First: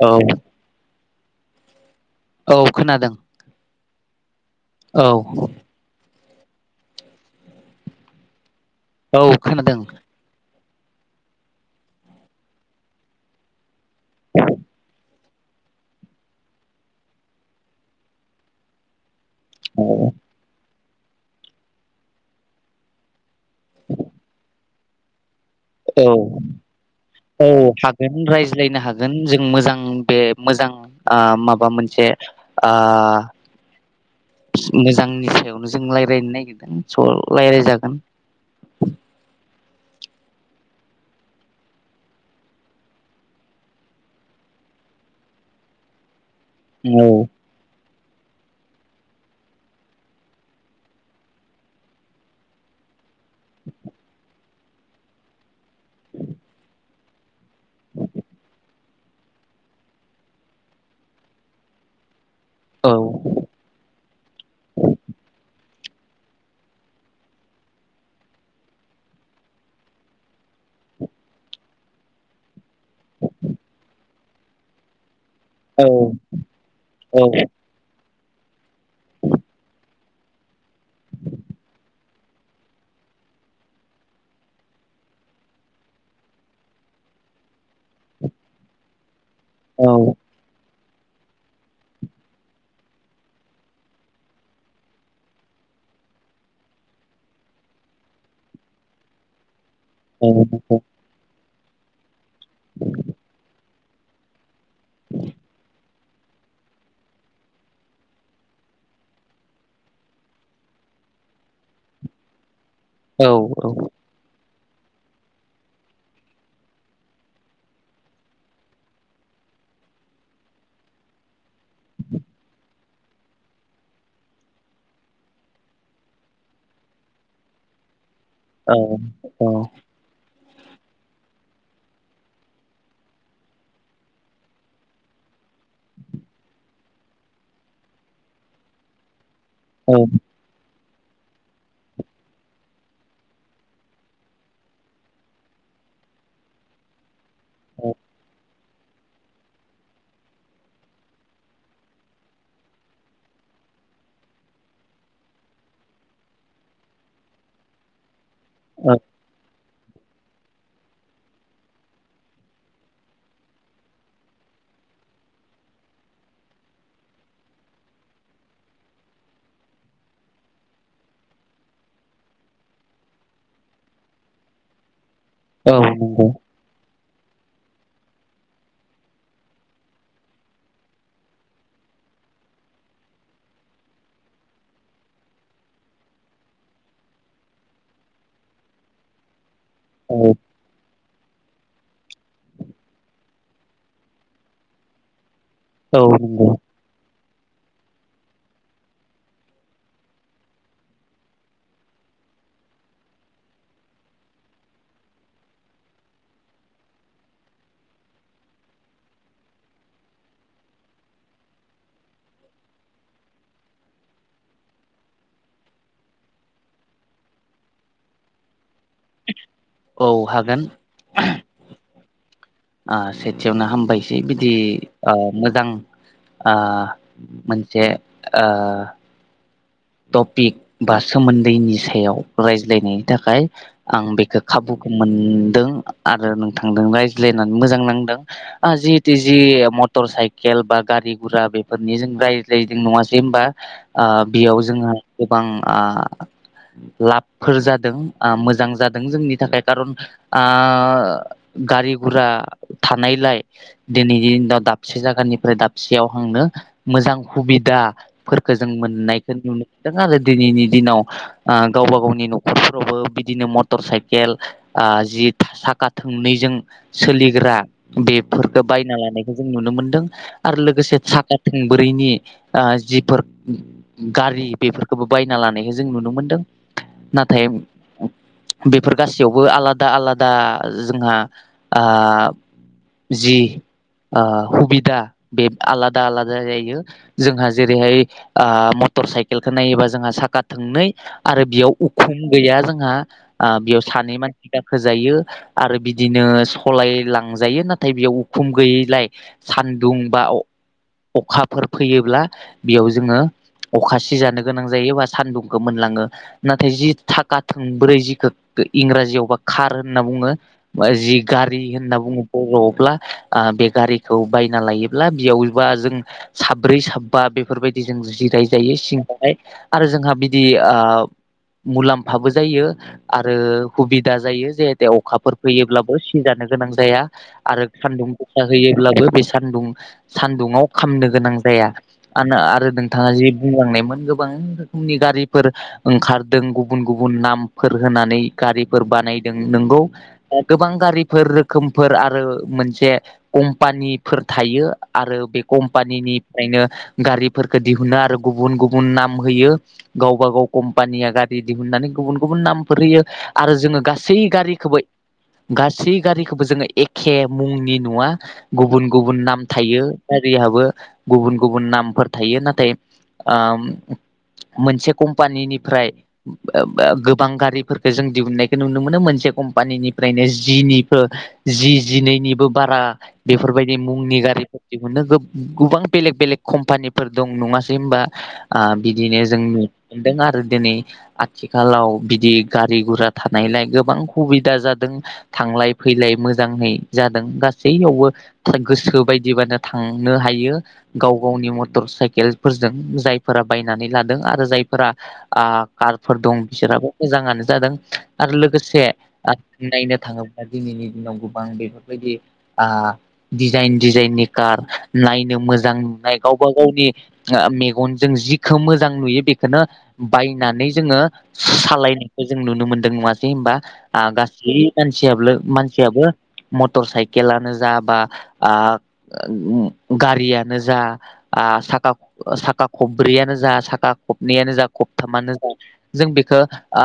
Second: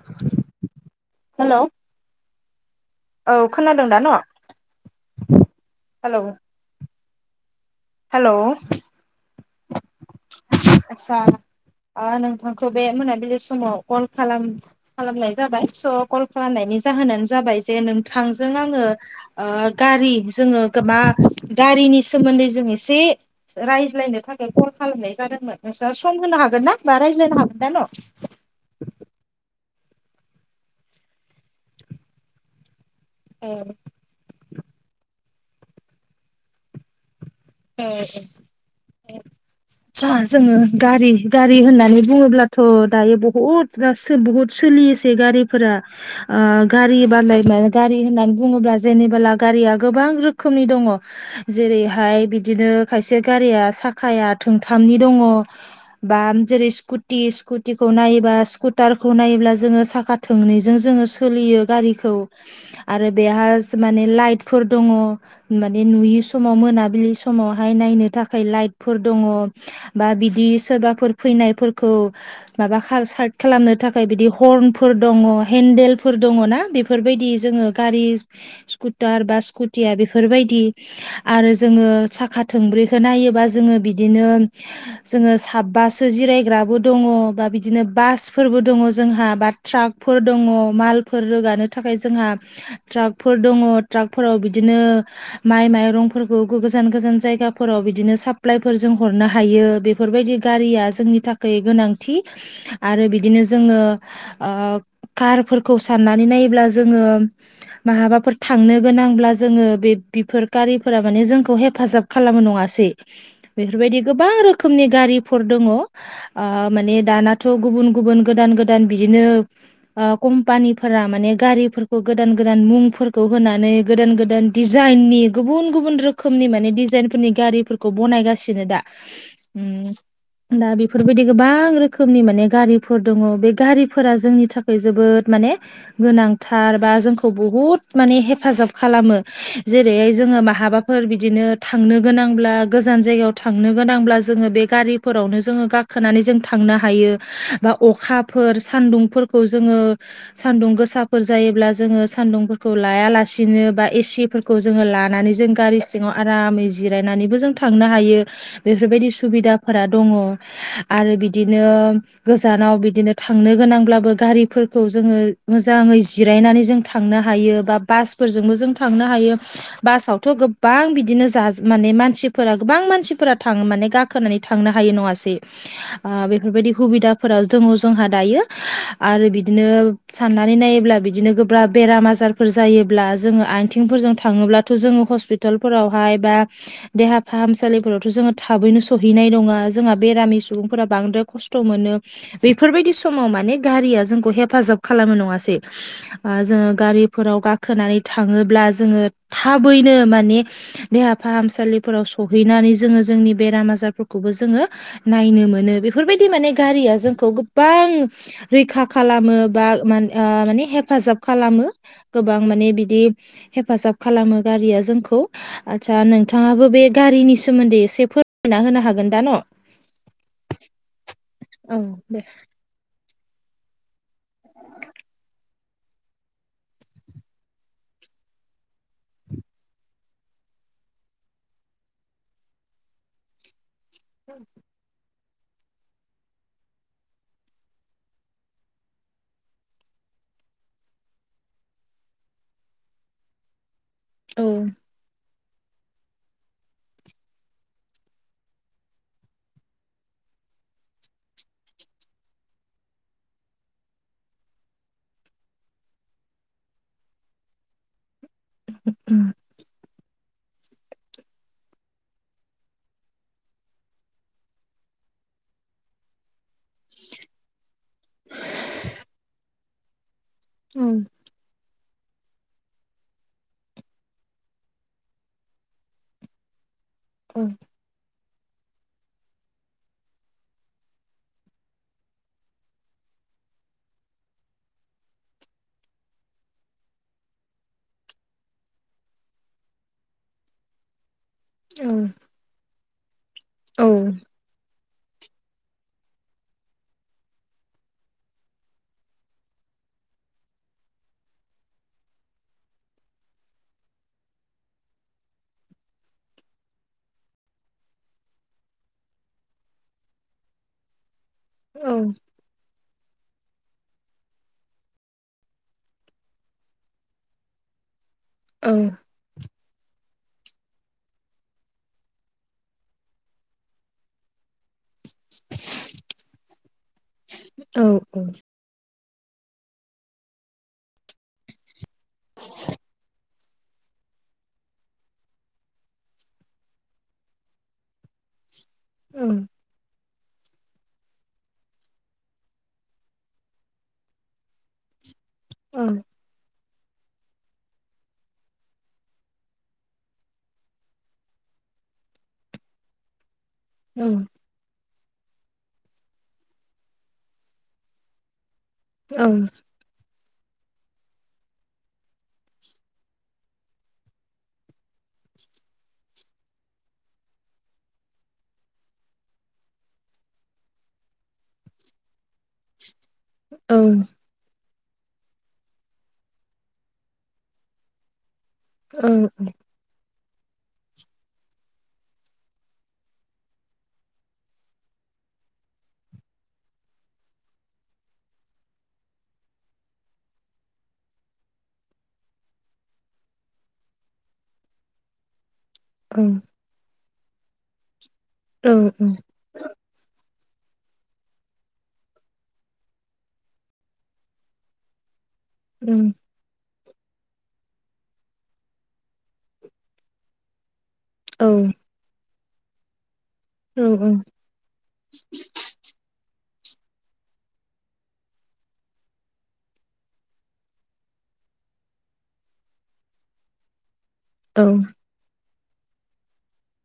औ हेल' औ खोनादों दं दा न' औ हेल' औ खोनादों आस्सा नोंथांखौ बे मोनाबिलि समाव कल खालाम खालामनाय जाबाय स' कल खालामनायनि जाहोनानो जाबाय जे नोंथांजों आङो औ गारि जोङो गोबा गारिनि सोमोन्दै जों एसे रायज्लायनो थाखाय कल खालामनाय जादों औ औ दा न' हागोन रायज्लायनो हागोन जों मोजां बे मोजां माबा मोनसे औ मोजांनि सायावनो जों रायज्लायनो नागिरदों स रायज्लायजागोन [unintelligible] जोङो गारि गारि होननानै बुङोब्लाथ' दायो बुहुत बहुत सोलियोसै गारि फोरा ओ औ गारि बानायना गारि होननानै बुङोब्ला जेनेबला गारिया गोबां रोखोमनि दङ जेरैहाय बि बिदिनो खायसे गारिया साखाया थोंथामनि दङ बा जेरै स्कुटि स्कुटिखौ नायोब्ला स्कुटारखौ नायोब्ला जोङो साखा थोंनैजों जोङो सोलियो गारिखौ औ आरो बेहा माने लाइटफोर दङ माने नुयि समाव मोनाबिलि सम समावहाय नायनो थाखाय लाइटफोर दङ बा बिदि सोरबाफोर फैनायफोरखौ माबा सार्ट खालामनो थाखाय बिदि हर्नफोर दङ औ हेन्देलफोर दङ ना औ बेफोरबायदि जोङो गारि स्कुटार बा स्कुटिया बेफोरबायदि आरो जोङो साखा थोंब्रैखौ नायोबा जोङो बिदिनो जोङो साबबासो जिरायग्राबो दङ अ बा बिदिनो बासफोरबो दङोजोंहा औ बाथ्राफोर दं माल फोर रोगानो थाखाय जोंहा ट्राकफोर दङ ट्राकफोराव बिदिनो माइ माइरं। फोरखौ गोगोजान। गोजान जायगाफोराव बिदिनो साप्लाइफोर जों हरनो हायो औ बेफोरबायदि औ औ गारिया जोंनि थाखाय। गैगोनांथि आरो बिदिनो जोङो ओ कारफोरखौ साननानै नायोब्ला जोङो माहाबाफोर थांनो गोनांब्ला जोङो बेबिफोर गारि। फोरा जोंखौ हेफाजाब खालामो नङासै बेफोरबादि गोबां रो खोमनि गारिफोर दंङो ओ माने दानाथ' गुबुन गुबुन गोदान गोदान बिदिनो। कम्पानिफोरा माने गारिफोरखौ गोदान गोदान मुंफोरखौ होनानै गोदान गोदान दिजा जाइनि गुबुन गुबुन रोखोमनि माने दिजाइनफोरनि गारिफोरखौ बनायगासिनो। सिनो दा नंगौ उम दा बेफोरबायदि गोबां रोखोमनि माने गारिफोर दङ बे गारिफोरा जोंनि थाखाय जोबोद माने ने गोनांथार बा जोंखौ बुहुद माने हेफाजाब खालामो। जेरैहाय जोङो बाहाबाफोर बिदिनो। थांनो गोनांब्ला गोजान जायगायाव थांनो गोनांब्ला जोङो बे गारिफोरावनो जोङो गाखोनानै जों थां नो हायो बा अखाफोर। सान्दुंफोरखौ जोङो सान्दुं गोसाफोर जायोब्ला जोङो सान्दुंफोरखौ लायालासेनो। बा एसि फोरखौ जों लानानै जों गारि सिंङाव आरामै जिरायनानैबो जों थांनो हायो बेफोरबायदि सुबिदा। फोरा दङ आरो बिदिनो गोजानाव बिदिनो थांनो गोनांब्लाबो गारिफोर। फोरखौ जोङो मोजाङै जिरायनानै जों थांनो हायो बा बासफोरजोंबो जों थांनो हायो। बासावथ' गोबां बिदि। बिदिनो जाज माने मानसिफोरा गोबां मानसिफोरा थांङो माने गाखोनानै थांनो हायो नङासे बे ओ बेफोरबायदि हुबिदा। फोराव दङ जोंहा दायो आरो बिदिनो साननानै नायोब्ला बिदिनो गोब्राब बेराम आ जारफोर जायोब्ला जोङो आइथिंफोरजों थाङोबथ' जोङो हस्पिताल। फोरावहाय बा देहा फाहामसालिफोरावथ' जोङो थाबैनो सहैनाय नङा। जोंहा औ बेरामि सुबुंफोरा बांदों। खस्थ' मोनो बेफोरबायदि समाव माने गारिया जोंखौ हेफाजाब खालामो नङासै? ओ नंगौ जोङो गारिफोराव गाखोनानै थाङोब्ला जोङो थाबैनो माने। देहा फाहामसालिफोराव सहैनानै जोङो जोंनि बेराम आजारफोरखौबो जोङो नायनो। मोनो बेफोर बायदि माने गारिया जोंखौ गोबां रैखा खालामो बा मा माने हेफाजाब खालामो गोबां माने बिदि हेफाजाब खालामो गारिया जोंखौ। आदसा नोंथाङाबो बे गारिनि सोमोन्दै एसे फोरमायना होनो हागोन दा न'? औ हागोन। दे ओ सेथियावनो हामबायसै बिदि ओ मोजां। ओ मोनसे ओ टपिक बा सोमोन्दैनि सायाव रायज्लायनायनि थाखाय। आं बेखौ खाबुखौ मोनदों आरो नोंथांदों रायज्लायनानै मोजां नांदों ओ जितिजि मट मटर साइकेल बा गारि गुरा बेफोरनि जों रायज्लायदों नङासै होमबा ओ औ बेयाव ज। गोबां ओ लाबफोर जादों मोजां जादों जोंनि थाखाय खारन ओ गारि गुरा थानायलाय दिनैनि दिनाव दाबसे जायगानिफ्राय दाबसेयाव थांनो। मोजां हुबिदाफोरखौ जों औ मोननाय। नुनोमोनदों आरो दिनैनि दिनाव ओ गावबा गावनि न'खरफोरावबो बिदिनो मटर साइकेल। ओ जि साखा थोंनैजों सोलिग्रा बेफोरखौ बायना लानायखौ जों। नुनो मोनदों आरो औ लोगोसे साखा थोंब्रैनि ओ जिफोर गारि बेफोरखौबो बायना लानायखौय जों नुनो मोनदों नाथाय। बेफोर गासैयावबो आलादा आलादा जोंहा ओ जि ओ हुबिदा बे आलादा आलादा जायो जोंहा जेरैहाय ओ मटर साइकेलखौ नायोबा जोंहा साखा थोंनै आरो बेयाव औ उखुम गैया जोंहा ओ बेयाव सानै मानसि गाखो जायो आरो बिदिनो सलाय लांजायो नाथाय बेयाव उखुम गैयैलाय सा न्दुं बा अ-अखाफोर फैयोब्ला बेयाव जोङो अखा सि जानो गोनां जायो एबा सानदुंखौ मोनलाङो नाथाय जि थाखा थोंब्रै जिखो इंराजियावबा कार होनना बुङो जि गारि होनना औ बुङो बर'आवब्ला ओ बे गारिखौ बायना लायोब्ला बेयावबा जों साब्रै साबा बेफोरबायदि जों जिराय जायो औ सिं बाहाय आरो जोंहा बिदि ओ मुलाम्फाबो जायो आरो हुबिदा जायो जे जे अखाफोर फैयोब्लाबो सि जानो गोनां जाया आरो सान्दुं औ गोसा होयोब्लाबो बे सान्दुं सान्दुंआव खामनो गोनां जाया आनो आरो नोंथाङा जि बुंलांनायमोन गोबां रोखोमनि गारिफोर ओंखारदों गुबुन गुबुन नामफोर होनानै गारि फोर औ बानायदों नंगौ गोबां गारिफोर रोखोमफोर आरो मोनसे कम्पानिफोर थायो आरो बे कम्पानिनिफ्रायनो गारिफोरखौ दिहुनो आरो गुबुन गुबुन नाम होयो गावबा गाव कम्पानिया गारि दिहुननानै गुबुन गुबुन नामफोर होयो। आरो जोङो गासै गारिखौबो गासै गारिखौबो जोङो एखे मुंनि नुवा गुबुन गुबुन नाम थायो गारिहाबो गुबुन गुबुन नामफोर थायो नाथाय ओम मोनसे कम्पानिनिफ्राय गोबां गारिफोरखौ जों दिहुननायखौ नुनो मोनो मोनसे कम्पानिनिफ्रायनो जिनिबो जि जिनैनिबो बारा बेफोरबायदि मुंनि गारिफोर दिहुननो गो गोबां बेलेग बेलेग कम्पानिफोर दं नङासै होनबा? ओ बिदिनो जोंनि दों आरो दिनै आथिखालाव बिदि गारि गुरा थानायलाय गोबां खुबिदा जादों थांलाय फैलाय मोजाङै जादों गासैयावबो गोसो बायदिबानो थां नो हायो गाव गावनि मटर साइकेलफोरजों जायफोरा बायनानै लादों आरो जायफोरा ओ कारफोर दं बिसोरहाबो मोजाङानो जादों आरो लोगोसे नायनो थाङो बा दिनैनि दिनाव गोबां बेफोरबायदि ओ डिजाइन डिजाइननि कार नाय नो मोजां नुनाय गावबा गावनि ओ मे गनजों जिखौ मोजां नुयो बेखौनो बायनानै जोंङो सालायनायखो जों नुनो मोनदों नुआसै होमबा ओ नोंथाङाबो गासै मानसियाब्लो मानसियाबो मटर साइकेलानो जा बा ओ गारियानो जा ओ साखा साखा खब्रैयानो जा साखा खबनैयानो जा खबथामानो जा जों बेखौ ओ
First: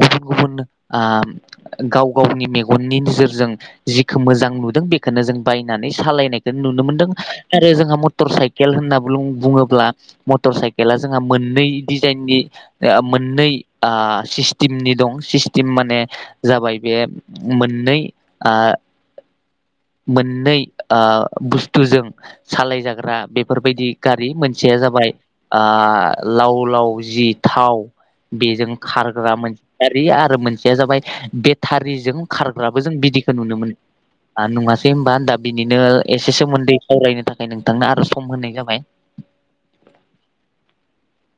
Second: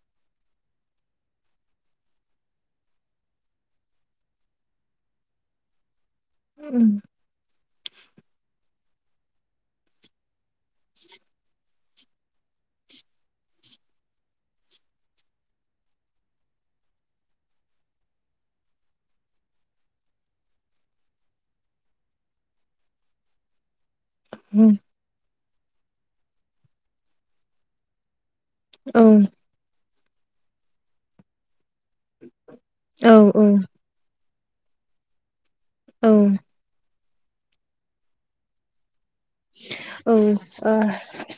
गुबुन गुबुन ओ गाव गावनि मेगननि नोजोर जों जिखौ मोजां नुदों बेखौनो जों बायनानै सालायनायखौ नुनो मोनदों आरो जोंहा मटर साइकेल होनना ब्लुं बुङोब्ला मटर साइ केला जोंहा मोननै डिजाइननि मोननै ओ सिस्टेमनि दं सिस्टेम माने जाबाय बे बे मोननै आ [inaudible] मोननै ओ बुस्थुजों सालाय जाग्रा बेफोरबायदि गारि सेया जाबाय ओ लाव लाव जि थाव बेजों खारग्रा मोनसे गारि आरो मोनसेया जाबाय बे थारिजों खारग्राबो जों बिदिखौ नुनो मोन ओ नङासै होमबा दा बिनिनो एसे सोमोन्दै सावरायनो थाखाय नोंथांनो आरो सम होनाय जाबाय औ ओ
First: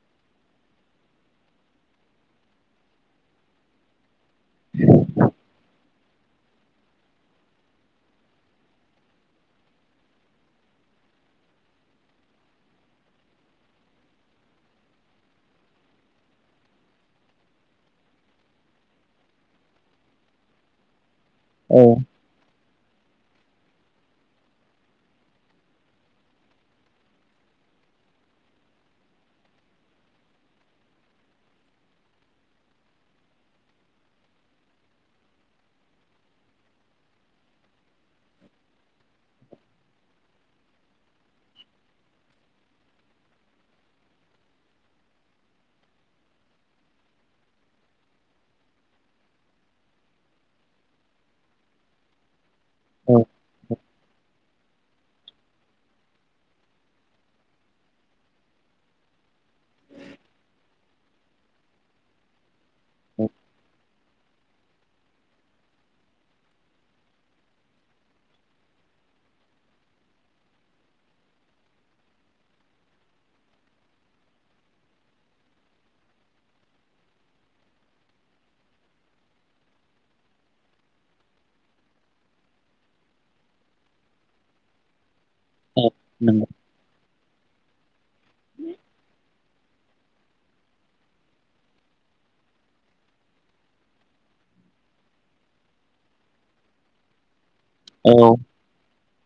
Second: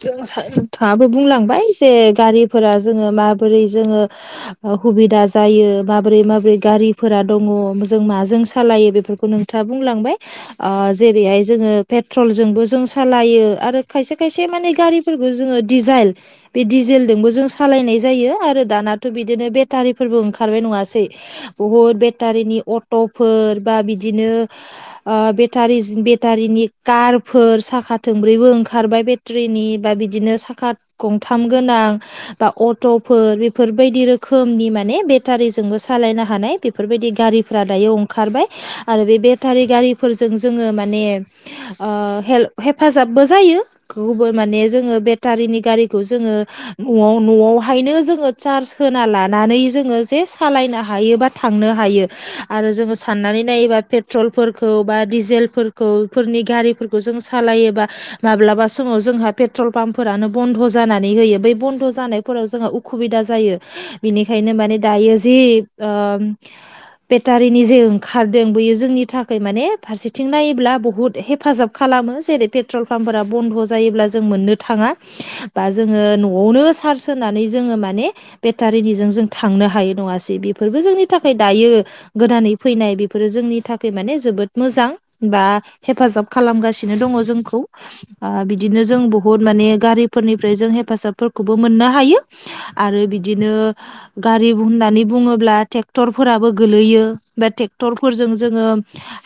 जों सा नोंथाङाबो बुंलांबाय जे गारिफोरा जोङो माबोरै जोङो ओ हुबिदा जायो माबोरै माबोरै गारिफोरा दङ जों माजों सालायो बेफोरखौ नोंथाङा बुंलांबाय ओ जेरैहाय जोङो पेट्रल जोंबो जों सालायो आरो खायसे खायसे माने गारिफोरखौ जोङो डिजाइल बे डिजेलदोंबो सा लायनाय जायो आरो दानाथ' बिदिनो बेटारिफोरबो ओंखारबाय नङासै औ बहुत बेटारिनि अट ट'फोर बा बिदिनो ओ बेटारिस बेटारिनि कार फोर साखा थोंब्रैबो ओंखारबाय बेट्रिनि बा बिदिनो साखा गंथाम गोनां बा अट'फोर बेफोरबायदि रोखोमनि माने बेटारिजोंबो सालायनो हानाय बेफोरबायदि गा रिफोरा दायो अंखारबाय आरो बे बेटारि गारि फोरजों जोङो माने ओ हेल हेफाजाबबो जायो गौबो माने जोङो बेटारिनि गारिखौ जोङो नआव न'आवहायनो जोङो चार्ज होना लानानै जोङो जे सालायनो हायो बा थांनो हा हायो आरो जोङो औ साननानै नायोबा पेट्रलफोरखौ बा डिजेलफोरखौ फोरनि गारि फोरखौ जों सालायोबा माब्लाबा समाव जोंङो पेट्रल पाम्पफोरानो ब'न्द जानानै होयो बै बन ध' जानायफोराव जोंङो उखुबिदा औ जायो बिनिखायनो माने दायो जि ओम बेटारिनि जे ओंखारदों बेयो जोंनि थाखाय माने फारसेथिं नायोब्ला बुहुत हेफाजाब खालामो जेरै पेट्रल पाम्पफोरा बन्द' जायोब्ला जों मोननो थाङा बा जोङो न'आवनो चार्स होनानै जोङो माने बेटारिनिजों जों थांनो हायो नङासै बेफोरबो जोंनि थाखाय दायो गोदानै फैनाय बेफोरो जोंनि थाखाय माने जोबोद मोजां बा औ हेफाजाब नंगौ खालामगासिनो दङ जोंखौ बा बिदिनो जों बुहुद माने गारिफोरनिफ्राय जों हेफाजाबफोरखौबो मोननो हायो आरो बि दिनो गारि होननानै बुङोब्ला ट्रेक्टरफोराबो गोलैयो बे टेक्टर औ फोरजों जोङो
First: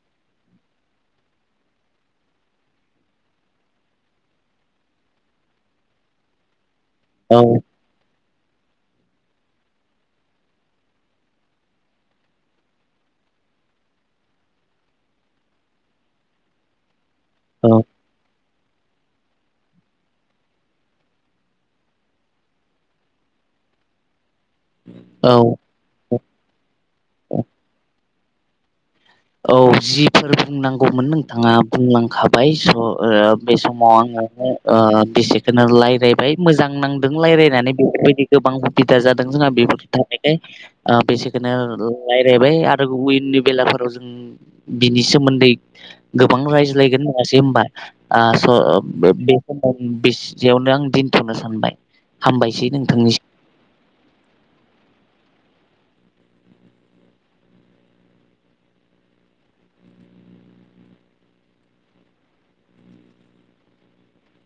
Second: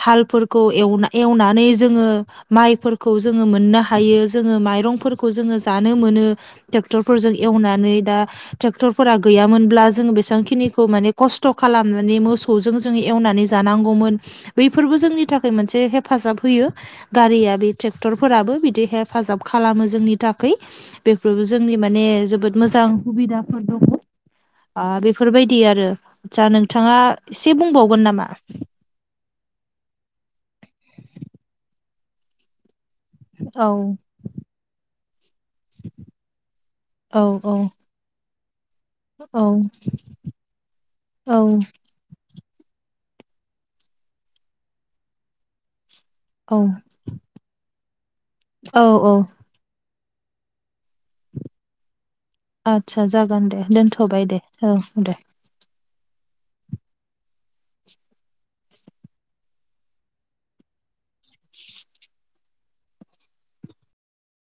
हालफोरखौ एव एवनानै जोङो माइफोरखौ जोङो मोननो हायो जोङो माइरंफोरखौ जोङो जानो मोनो टेक्टरफोरजों औ एवनानै दा ट्रेक्टरफोरा गैयामोनब्ला जों बेसांखिनिखौ माने खस्थ' खालामनानै मोसौ जों जोङो एवना नानै जानांगौमोन बैफोरबो जोंनि थाखाय मोनसे हेफाजाब होयो गारिया औ बे ट्रेक्टरफोराबो बिदि हेफाजाब खालामो जोंनि थाखाय बेफोरबो जोंनि माने जोबोद मोजां खुबिदाफोर दङ आ औ बेफोरबायदि आरो आदसा नोंथाङा औ एसे बुंबावगोन नामा औ जिफोर बुंनांगौमोन नोंथाङा बुंलांखाबाय स' ओ बे औ समाव आंङो ओ बेसेक खोनो लायरायबाय मोजां नांदों औ औ लायरायनानै बेफोरबायदि गोबां बिदा जादों औ जोंना बेफोर थानायखाय ओ औ बेसेखोनो लाइ रायबाय आरो उइननि बेलाफोराव जों बिनि सोमोन्दै गोबां औ रायज्लायगोन होनासै होमबा आ स' औ औ बे-बेखबर बिसनियावनो आं दिनथ'नो सानबाय हामबायसै आदसा नोंथांनिसिम जागोन दे दोनथ'बाय दे ओ दे